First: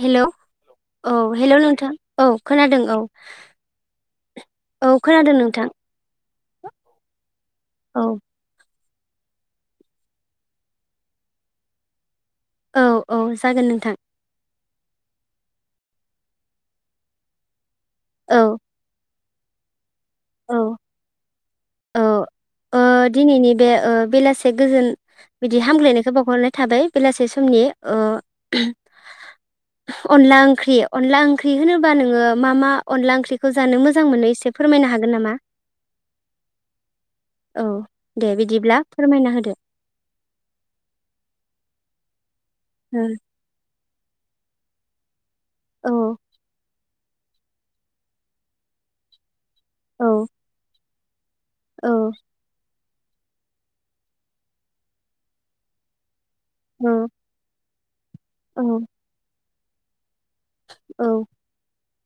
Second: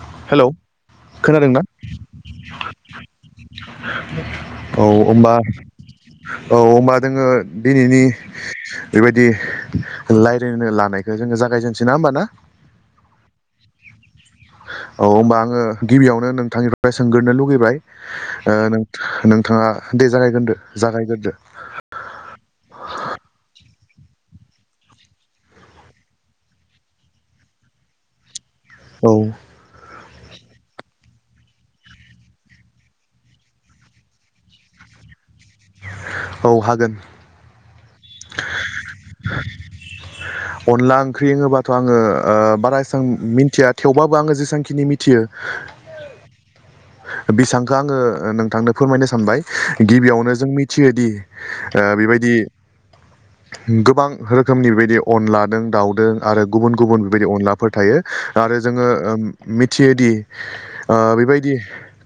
हेल' hello औ hello खोनादोंना नोंथां औ खोनादों औ औ औ खोनादों होनोमबा नोंथां औ होमबा दोङो दिनैनि औ बेबायदि रायलायनो लानायखौ जोङो जागायजेनसै ना होमब ना औ औ जागोन नोंथां औ होमबा आङो गिबियावनो नोंथांनिफ्राय सोंगोरनो लुगैबाय औ ओ नोंथां नों थाङा दे जागायग्रदो औ जागायग्रदो औ ओ दिनैनि बे ओ बेलासे गोजोन बिदि हामग्लायनायखौ बावहरनाय थाबाय बेलासे समनि ओ औ अनला ओंख्रि अनला ओंख्रि होनोबा नोङो मा मा अनला ओंख्रिखौ जानो मोजां मोनो एसे फोरमायनो हागोन नामा? औ हागोन औ दे बिदिब्ला फोरमायना होदो अनला ओंख्रि होनोबाथ' आङो बारा ओ एसबां मिथिया थेवबाबो आङो जेसांखिनि मिथियो औ बिसांखो आङो नोंथांनो फोरमायनो सानबाय औ गिबियावनो जों मिथियोदि ओ औ बेबायदि गोबां रोखोमनि बेबायदि अनलादों दाउदों आरो गुबुन गुबुन बेबायदि अनलाफोर थायो। आरो औ जोङो उम मिथियोदि ओ औ बे बायदि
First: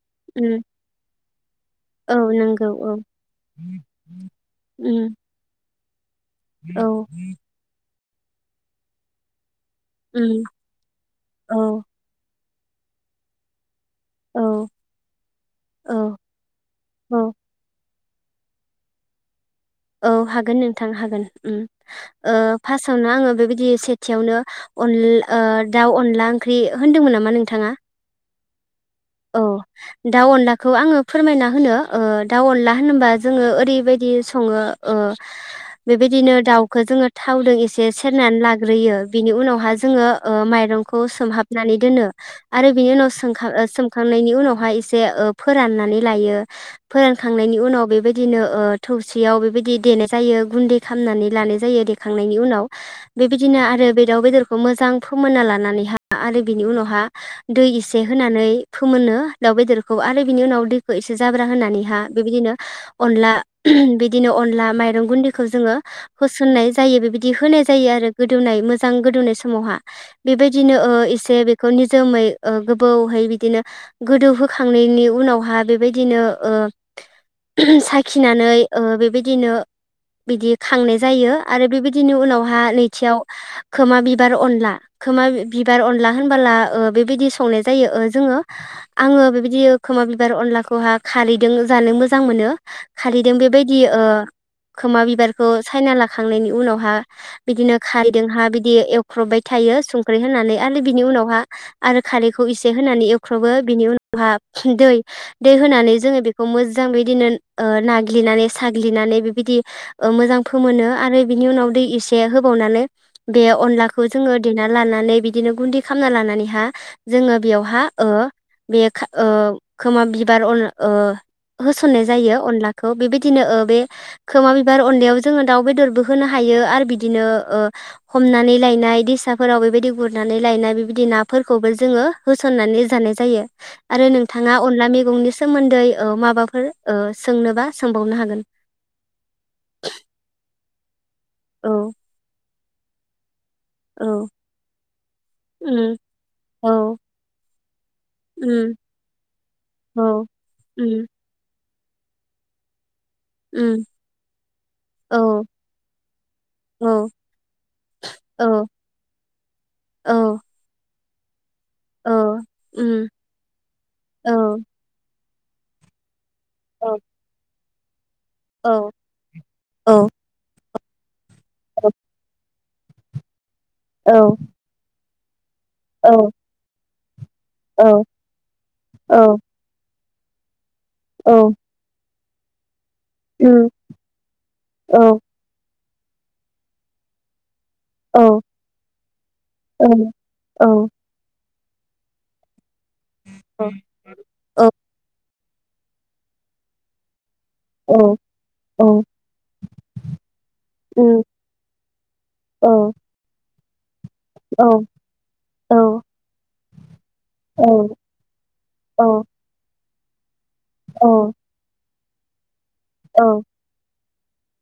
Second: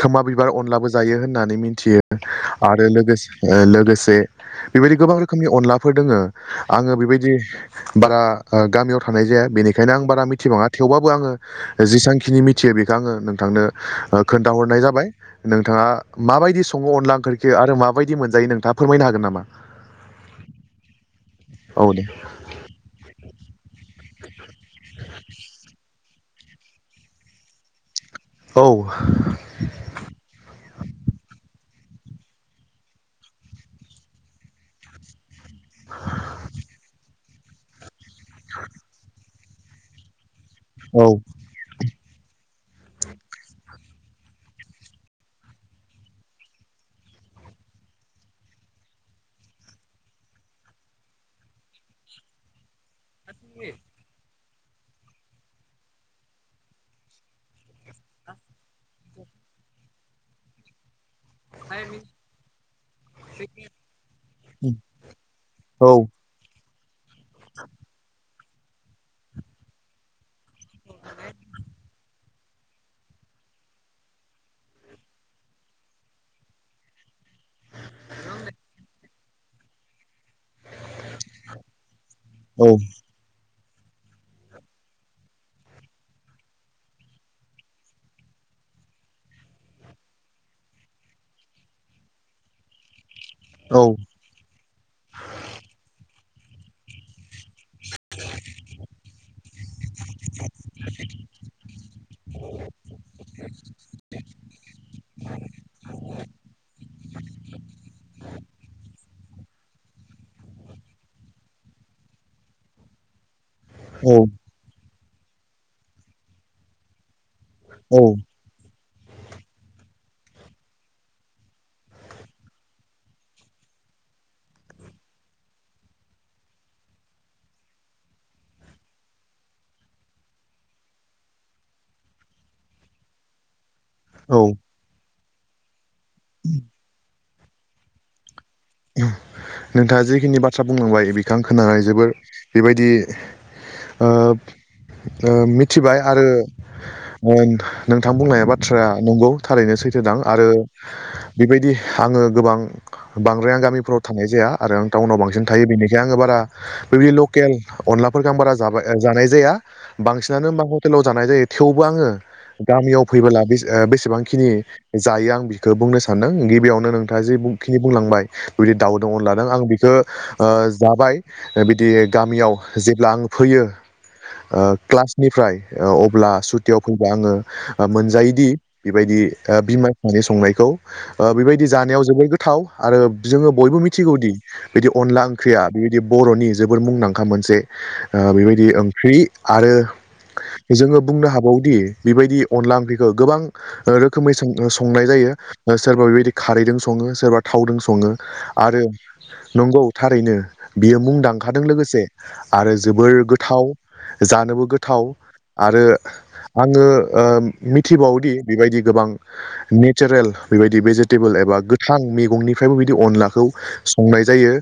खोमा बिबार उम अनलाबो जायो होननानै मिन थियो। औ नंगौ आरो औ लोगोस ओ लोगोसे बेबायदि उम गोबां रोखोमनि अनलाफोर दङो। औ आङो बेबायदि बारा ओ गामियाव थानाय जाया बेनिख खायनो आं बारा उम मिथिबाङा थेवबाबो आङो औ जेसांखिनि मिथियो बेखौ आङो नोंथांनो ओ खोन्था औ हरनाय जाबाय। नोंथाङा औ मा बायदि सङो अनला औ ओंखारखि आरो माब बायदि मोनजायो नोंथा फोरमायनो हागोन नामा? औ हागोन नोंथां हागोन उम। औ दे ओ फासावनो आङो बेबायदि एस थियावनो अन दाउ अनला ओंख्रि होन्दोंमोन नामा नोंथाङा? औ औ दाउ अनलाखौ आङो फोरमायना होनो। ओ दाउ अनला होनोबा जोङो ओरैबायदि सङो। ओ बेबायदिनो दाउखौ जोङो थावदों एसे सेरनानै लाग्रोयो बिनि उनावहा जोङो। ओ माइरंखौ औ सोमहाबनानै दोनो आरो बिनि उनाव सोंखा सों खांनायनि उनावहाय एसे ओ फोराननानै लायो। फोरान खांनायनि उनाव बेबायदिनो ओ थो खौसेयाव बेबायदि देनाय जायो। गुन्दै खालामनानै लानानो जायो देखांनायनि उनाव बेबायदिनो आरो बे दाउ बेदर खौ मोजां फोमोनना लानानैहा आरो बिनि उनावहा दै एसे होनानै फोमोनो दाउ बेदरखौ आरो बिनि उनाव दैखौ एस से जाब्रा होननानैहा बेबायदिनो अनला बिदिनो अनला माइरं गुन्दैखौ जोङो होसननाय जायो। बेबायदि होनाय जायो आरो गोद दौनाय मोजां गोदौनाय समावहा बेबायदिनो ओ एसे बेखौ निजोमै ओ गोबावहै बिदिनो गोदौ होखांनायनि उनावहा बेबायदिनो ओ साखिनानै ओ बे बिदिनो बिदि खांनाय जायो। आरो बेबायदिनो उनावहा औ नैथियाव खोमा बिबार अनला खोमा बिबार अनला होनबोला ओ बेबायदि संनाय जायो ओ जोङो। आङो बेबादि खोमा बिबार अनलाखौहा खारैदों जानो मोजां मोनो। खारैदों बेबायदि औ ओ खोमा बिबारखौ सायना लाखांनायनि उनावहा बिदिनो खारैदों हा बिदि एवख्रबबाय थायो संख्रि होनानै आलो बिनि उनावहा आरो खारैखौ एसे होनानै एव फ्रावबो बिनि उनावहा दै दै होनानै जोङो बेखौ मोजां बिदिनो ओ नाग्लि नानै साग्लिनानै बिबादि मोजां फोमोनो आरो बिनि उनाव दै इसे होबावनानै बे अनलाखौ औ जोङो देना लानानै बिदिनो गुन्दै खालामना लानानैहा जोङो बेयावहा औ ओ बे खा ओ खोमा बिबार अनला ओ होसननाय जायो अनलाखौ। बेबादिनो ओ बे खोमा बिबार अननायाव जोङो दाउ बेदरबो होनो हाय यो आर बिदिनो ओ हमनानै लायनाय दैसाफोराव बेबायदि गुरनानै लायनाय बिबादि ना फोर खौबो जोङो होसननानै जानाय जायो। आरो औ नोंथाङा अनला मेगंनि सोमोन्दै ओ माबाफोर ओ सोंनोबा सोंबावनो हागोन। नोंथाङा जिखिनि बाथ्रा बुंलांबाय बेखो आं खोनानानै औ जोबोर बे बायदि ओ औ ओ उम मिथिबाय। आरो औ ओ नोंथां बुंनाया उम बाथ्रा नंगौ थारैनो सैथो दां औ आरो उम बेबायदि आङो गोबां ब्राय आं उम गामिफ्राव थानायनाय जाया। आरो आं टाउनाव बांसिन औ थायो। बेनिखाय आङो बारा औ बेबायदि लकेल अनलाफोरखौ आं बा बारा औ जाबाय ओ जानाय जाया। औ बांसिनानो माखौ टेलाव जानाय जायो। थेवबो आङो औ गामियाव उम फैबोला बेस ओ औ बेसबांखिनि जायो आं बिखौ बुंनो सान्दों। गिबियावनो औ नोंथाङा जिबुंखिनि बुंलांबाय। बिदि औ दाउ दं अनलादो आं औ बिखो ओ जाबाय ओ बिदि गामियाव जेब्ला आंङो फैयो ओ क्लासनिफ्राय ओ औ अब्ला सुटियाव फैबा आंङो औ मोनजायोदि बेबायदि बिमा बिफानि संनायखौ ओ औ बेबायदि जानायाव जोबोद गो थाव आरो जोङो उम बयबो मिथिगौदि बिदि औ अनला ओंख्रिया बेबायदि बर'नि जोबोर मुंदांखा मोनसे औ ओ बेबायदि ओंख्रि आरो औ जोङो बुंनो हाबावो दि बेबायदि अनला ओंख्रिखौ गोबां रोखोमै सों औ संनाय जायो सोरबा बेबायदि खारैदों संङो सोरबा थावदों संङो। औ आरो औ उम नंगौ थारैनो बियो औ मुंदांखादों लोगोसे औ आरो जोबोर गो जानोबो औ गोथाव। औ आरो आंङो ओ मिथिबावोदि बेबायदि गोबां ने चारेल बेबायदि भेजिटेबोल एबा गोथां मैगंनिफ्रायबो बिदि औ औ अनलाखौ संनाय जायो।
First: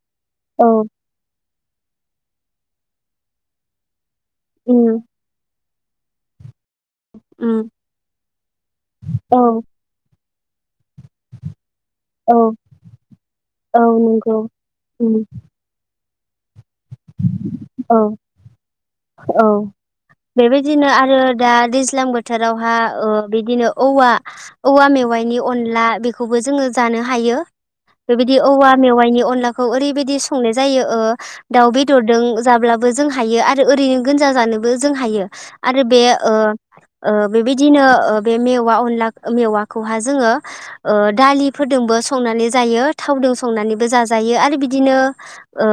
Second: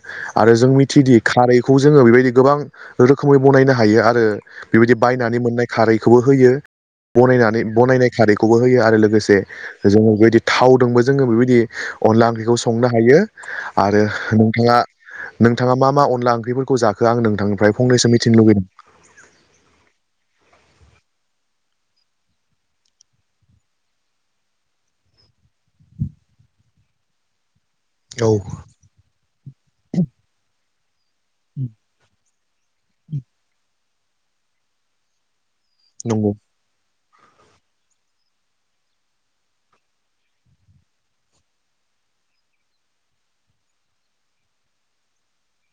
आरो जों मिथिदि खारैखौ जोङो बेबायदि गोबां रोखोमै बनायनो हायो आ रो बेबायदि उम बायनानै मोननाय खारैखौबो होयो। बनायनानै उम बनायनाय खारैखौबो होयो आरो लोगोसे जोङो बेबायदि थावदोंबो जोङो बेबायदि अनला औ औ ओंख्रिखौ संनो हायो औ आरो नंगौ नोंथाङा उम नोंथाङा मा मा अनला ओंख्रिफोरखौ जाखो? आं नोंथां औ औ बेबायदिनो आ आरो दा दैज्लां बोथोरावहा ओ बिदिनो औवा औवा मेवाइनि अनला बेखौबो जोङो जानो हायो। औ बेबायदि औवा मेवाइनि अनलाखौ ओरैबायदि संनाय जायो ओ दाउ बेदरदों जाब्लाबो जों हायो आरो ओरैनो गोनजा जानोबो जों हायो आरो बे ओ नंगौ ओ बेबायदिनो ओ बे मेवा अनला मेवाखौहा जोङो ओ दालिफोरोदों बो संनानै जायो थावदों संनानैबो जाजायो आरो बिदिनो ओ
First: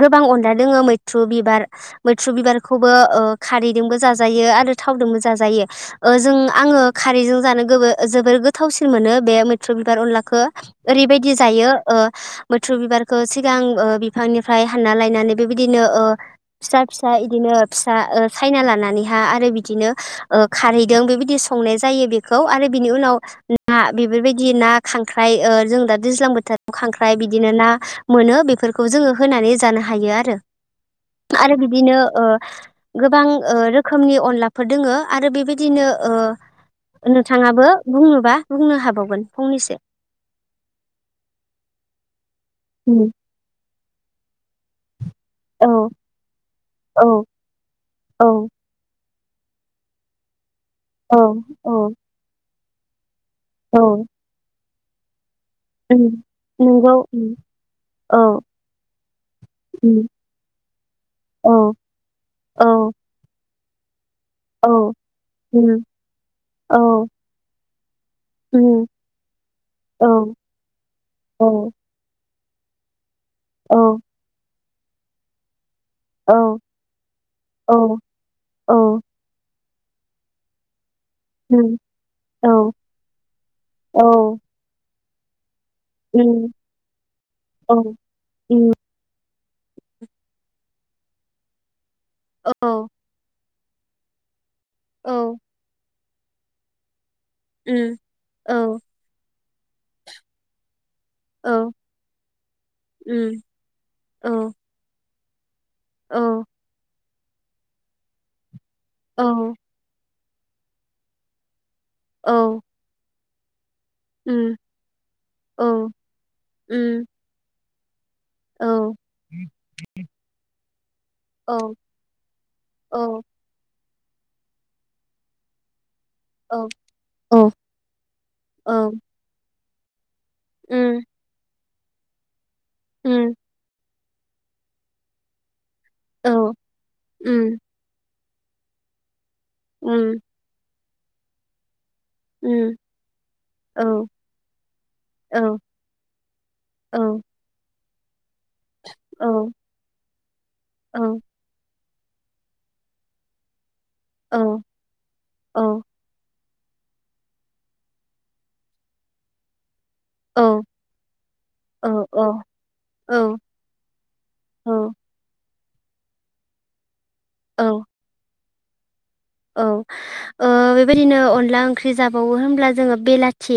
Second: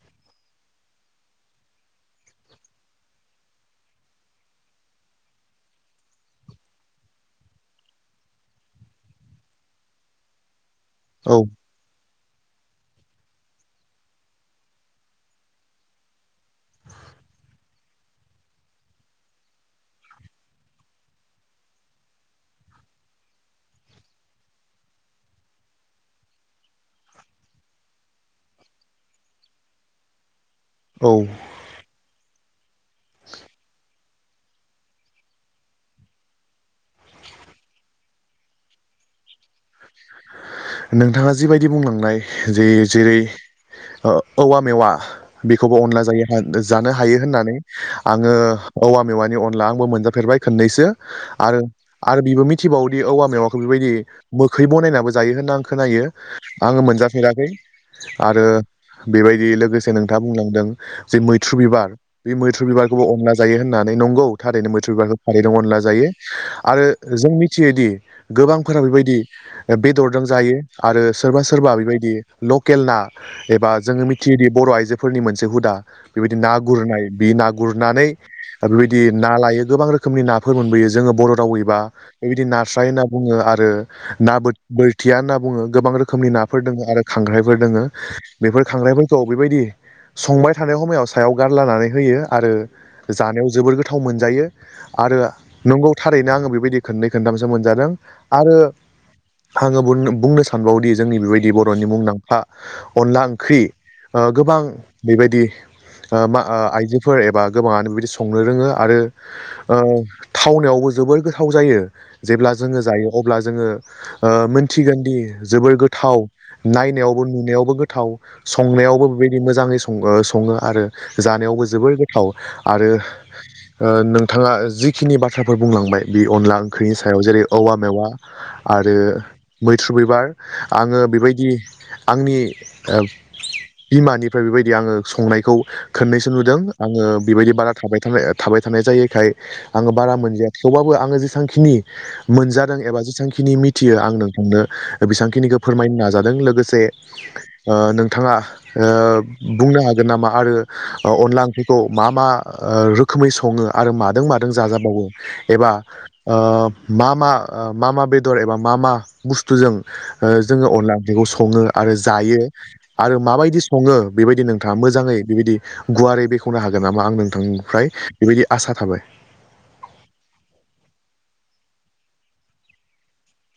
गोबां अनला दोंङो मैथ्रु बिबार मैथ्रु बिबारखौबो ओ खारैदोंबो जाजायो आरो थावजोंबो जाजायो। ओ जों आङो खारैजों जानो गोबो जोबोर गोथावसिन मोनो बे मैथ्रु बिबार अनलाखो। ओरैबायदि औ जायो ओ मैथ्रु बिबारखौ सिगां बिफांनिफ्राय हानना लायनानै बेबायदिनो ओ फिसा फिसा इदिनो फिसा ओ सायना लानानैहा आरो बिदिनो ओ खारैदों बेबायदि संनाय जायो बेखौ आरो बिनि उनाव ना बेफोरबायदि ना खांख्राइ ओ जों दा दैज्लां बोथोर खांख्राइ बिदिनो ना मोनो बेफोरखौ जोङो होनानै जानो हायो आ रो औ आरो बिदिनो ओ गोबां ओ रोखोमनि अनलाफोर दोङो आरो बेबायदिनो ओ नोंथाङाबो बुंनोबा बुंनो हाबावगोन फंनैसो। नोंथाङा जिबायदि बुंलांनाय जे उम जेरै ओ औवा मेवा औ बेखौबो अनला जायो [unintelligible] जानो हायो औ होननानै औ आंङो औवा मेवानि अनला आंबो मोनजाफेबाय खोन्नैसो औ आरो औ आरो बिबो मोनथिबावोदि औवा मेवाखो बिबायदि औ मोखै बनायनाबो जायो होनना आं उम खोनायो आंङो नंगौ उम मोनजाफेराखै औ आरो बेबायदि लोगोसे उम नोंथांङा बुंलांदों जे मैथ्रु औ बिबार बे मैथ्रु औ बिबारखौबो अनलाजों जायो होननानै नंगौ थारैनो मैथ्रु औ बिबारखो थारैनो अनला उम जायो आरो औ जों मिथियोदि गोबांफोरा उम बेबायदि औ बेदरदों जायो आरो सोरबा औ सोरबा बेबायदि लकेल ना एबा जोङो मिथियोदि बर' आइजोफोरनि मोनसे हुदा औ बेबायदि ना गुरनाय बि ना गुरनानै औ बेबायदि ना लायो गोबां रोखोमनि नाफोर मोनबोयो जोङो बर' उम रावैबा बेबायदि औ नास्राय होनना बुंङो आरो ना बोथ बोथिया होनना बुंङो गोबां रोखोमनि उम नाफोर दोंङो आरो खांख्राइफोर औ दोंङो बेफोर उम खांख्रायफोरखौ बेबायदि संबाय थानाय हमायाव सायाव गारलानानै होयो आरो औ जानायाव जोबोर गोथाव मोनजायो। औ आरो नंगौ थारैनो आंङो बेबायदि खोननै खोनथामसो मोनजादों उम औ आरो आंङो बुरनो बुंनो सानबावओदि जोंनि बेबायदि औ बर'नि मुंदांखा अनला उम ओंख्रि ओ औ गोबां बेबायदि औ ओ उम औ उम औ मा आइजोफोर एबा गोबाङानो बिदि संनो रोङो आरो औ थावनायावबो जोबोर गोथाव जायो जेब्ला जोङो जायो अब्ला जोङो ओ मोनथिगोनदि औ जोबोर गोथाव औ नायनायावबो नुनायावबो गोथाव संनायावबो बेबायदि मोजाङै संगो सङो आरो औ जानायावबो उम औ जोबोर गोथाव आरो उम ओ नोंथाङा जिखिनि बाथ्राफोर बुंलांबाय बे अनला ओंख्रिनि सायाव जेरै औवा मेवा आरो मैथ्रु बिबार आङो बेबायदि आंनि ओब बिमानिफ्राय बेबायदि आङो संनायखौ खोननैसो नुदों आङो बेबायदि बारा थाबाय थानाय थाबाय थानाय जायैखाय आङो बारा उम मोनजाया थेवबाबो आङो जेसांखिनि उम मोनजादों एबा जेसां मिथियो आं नोंथांनो औ औ बेसांखिनिखो फोरमायनो नाजादों लोगोसे औ ओ नों नोंथाङा ओ औ बुंनो हागोन नामा आरो औ अ अनला ओंख्रि? खौ मा मा ओ रोखोमै सङो आरो मादों औ मादों जाजाबावो औ एबा ओ मा मा ओ मा मा बेदर एबा मा मा बुस्थुजों ओ जोङो अनला ओंख्रिखौ सङो आरो औ जायो आरो औ माबायदि सङो बेबायदि नोंथाङा मो मोजाङै बेबायदि गुवारै बेखेवनो हागोन नामा आं औ नोंथांनिफ्राय बेबायदि आसा थाबाय? औ ओ बेबायदिनो अनला ओंख्रि जाबावो होमब्ला जोङो बेलाथि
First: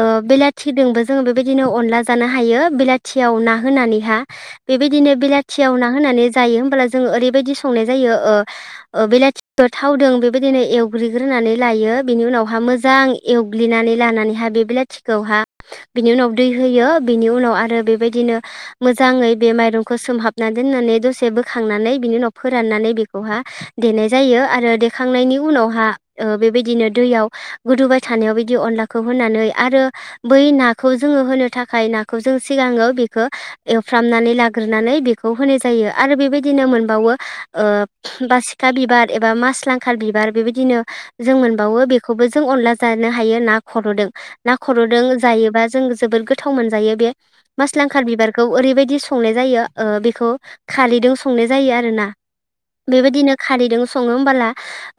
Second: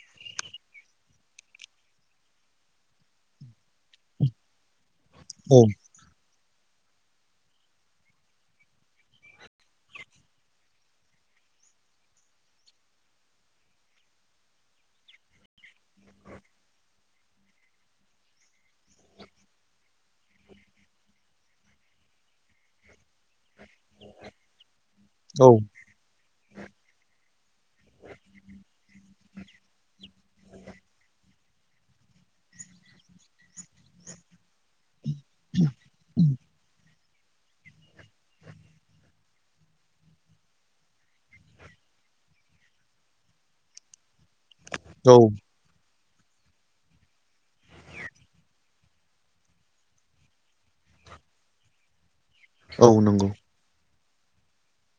ओ बेलाथिदोंबो जोङो बेबायदिनो अनला जानो हायो बेलाथियाव ना होनानै हा बेबायदिनो औ बेलाथियाव ना होनानै जायो फोरा जोङो ओरैबायदि संनाय जायो ओ ओ बिलाथि थत थावदों बेबायदिनो एवग्लिग्रोनानै लायो बिनि उनावहा मोजां एवग्लिनानै लानानैहा बेबा बिलाथिखौहा बिनि उनाव दै होयो बिनि उनाव आरो बेबायदिनो मोजाङै बे माइरंखो सोमहाबना दों दोननानै दसे बोखांनानै बिनि उनाव फोराननानै बेखौहा देनाय जायो आरो देखांनायनि औ उनावहा ओ बेबायदिनो दैयाव गोदौबाय थानायाव बिदि अखौ होनानै आरो बै ना जोड़ो थाखाय नाखौ जों सिगांओ बेखौ एवफ्रामनानै लाग्रोनानै बे खौ होनाय जायो आरो बेबायदिनो मोनबावो ओबासिखा बिबार एबा मास लांखार बिबार बेबायदिनो जों मोनबावो बेखौबो जों अनला जानो हायो ना खर'दो ना ख'दों औ जायोबा जों जोबोर गोथाव मोनजायो बे मासलांखार बिबारखौ औरबायदि संनाय जायो ओ बेखौ दों संनाय जायो आरो ना औ नंगौ बेबायदिनो खारैदों सङो होमबाला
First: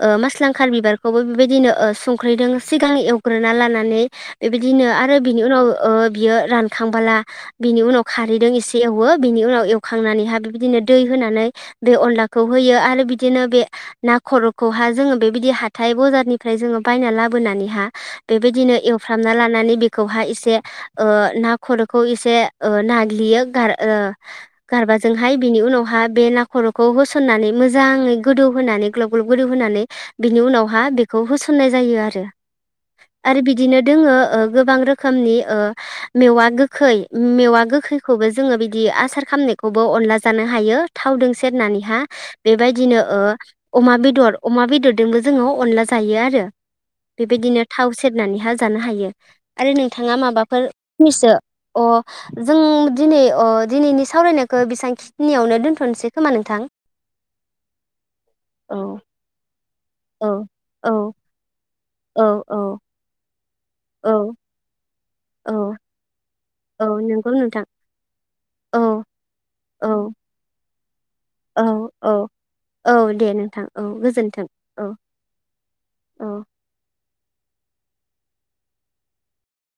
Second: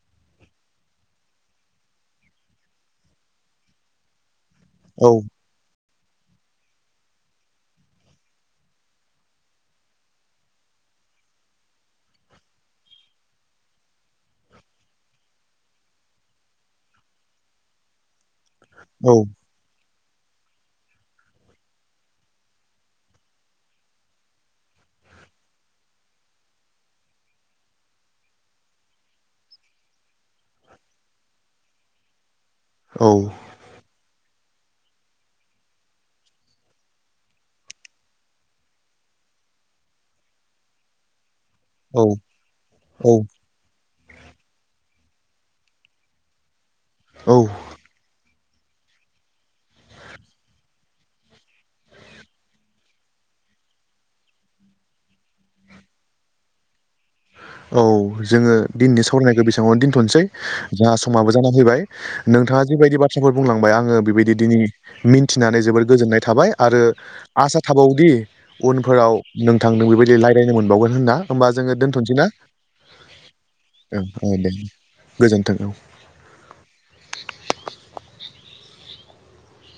ओ मस्लांखार बिबारखौबो बेबायदिनो संख्रैदों सिगां एवग्रोना लानानै नै बेबायदिनो औ आरो बिनि उनाव ओ बियो रानखांबोला बिनि उनाव खारैजों एसे एवो बिनि उनाव एवखांनानैहा बिबायदिनो दै होनानै बे अनलाखौ होयो आरो बिदिनो बे ना खर'खौहा जोङो बेबायदि हाथाय -बजारनिफ्राय जोङो बायना लाबोनानैहा बेबायदिनो औ एवफ्रामना लानानै बे खौहा ऐसे ओ ना खर'खौ ओ ऐसे ओ नाग्लियो गारा ओ गारबा जोंहाय बिनि उनावहााय बे न खर'खौ होसननानै मोजाङै गोदौ होनानै ग्लब ग्लब गोदौ होनानै बिनि उनावहा बेखौ होसननाय जायो आरो आरो औ बिदिनो दोङो ओ गोबां रोखमनि ओ मेवा गोखै मेवा गोखैखौबो जोङो बिदि आसार खाम बेखौबो अनला जानो हायो थावजों सेरनानैहा बेबायदिनो औ ओ अमा बेदर अमा बेदरदोंबो जोङो अनला जायो आरो औ बेबायदिनो थाव सेरनानैहा जानो हायो आरो नोंथाङा माबाफोर फनैसो अ जों दिनै अ दिनैनि सावरायनायखौ बेसबांखिनियावनो दोन्थ'नोसै खोमा नोंथां औ जोङो औ दिननि सावरायनायखौ बेसांआवनो दोनथ'नोसै औ औ जाहा समाबो जाना फैबाय औ औ नोंथाङा जिबायदि बाथ्राफोर बुंलांबाय आङो बेबायदि औ दिनै मिन्थिनानै औ जोबोर गोजोननाय थाबाय आरो औ नंगौ आसा नोंथां थाबावदि औ उनफोराव नोंथांनो औ बेबायदि रायज्लायनो मोनबावगोन होनना होमबा औ जोङो दोनथ'नोसै औ ना औ दे नोंथां औ ओं गोजोन्थों दे औ गोजोन्थों औ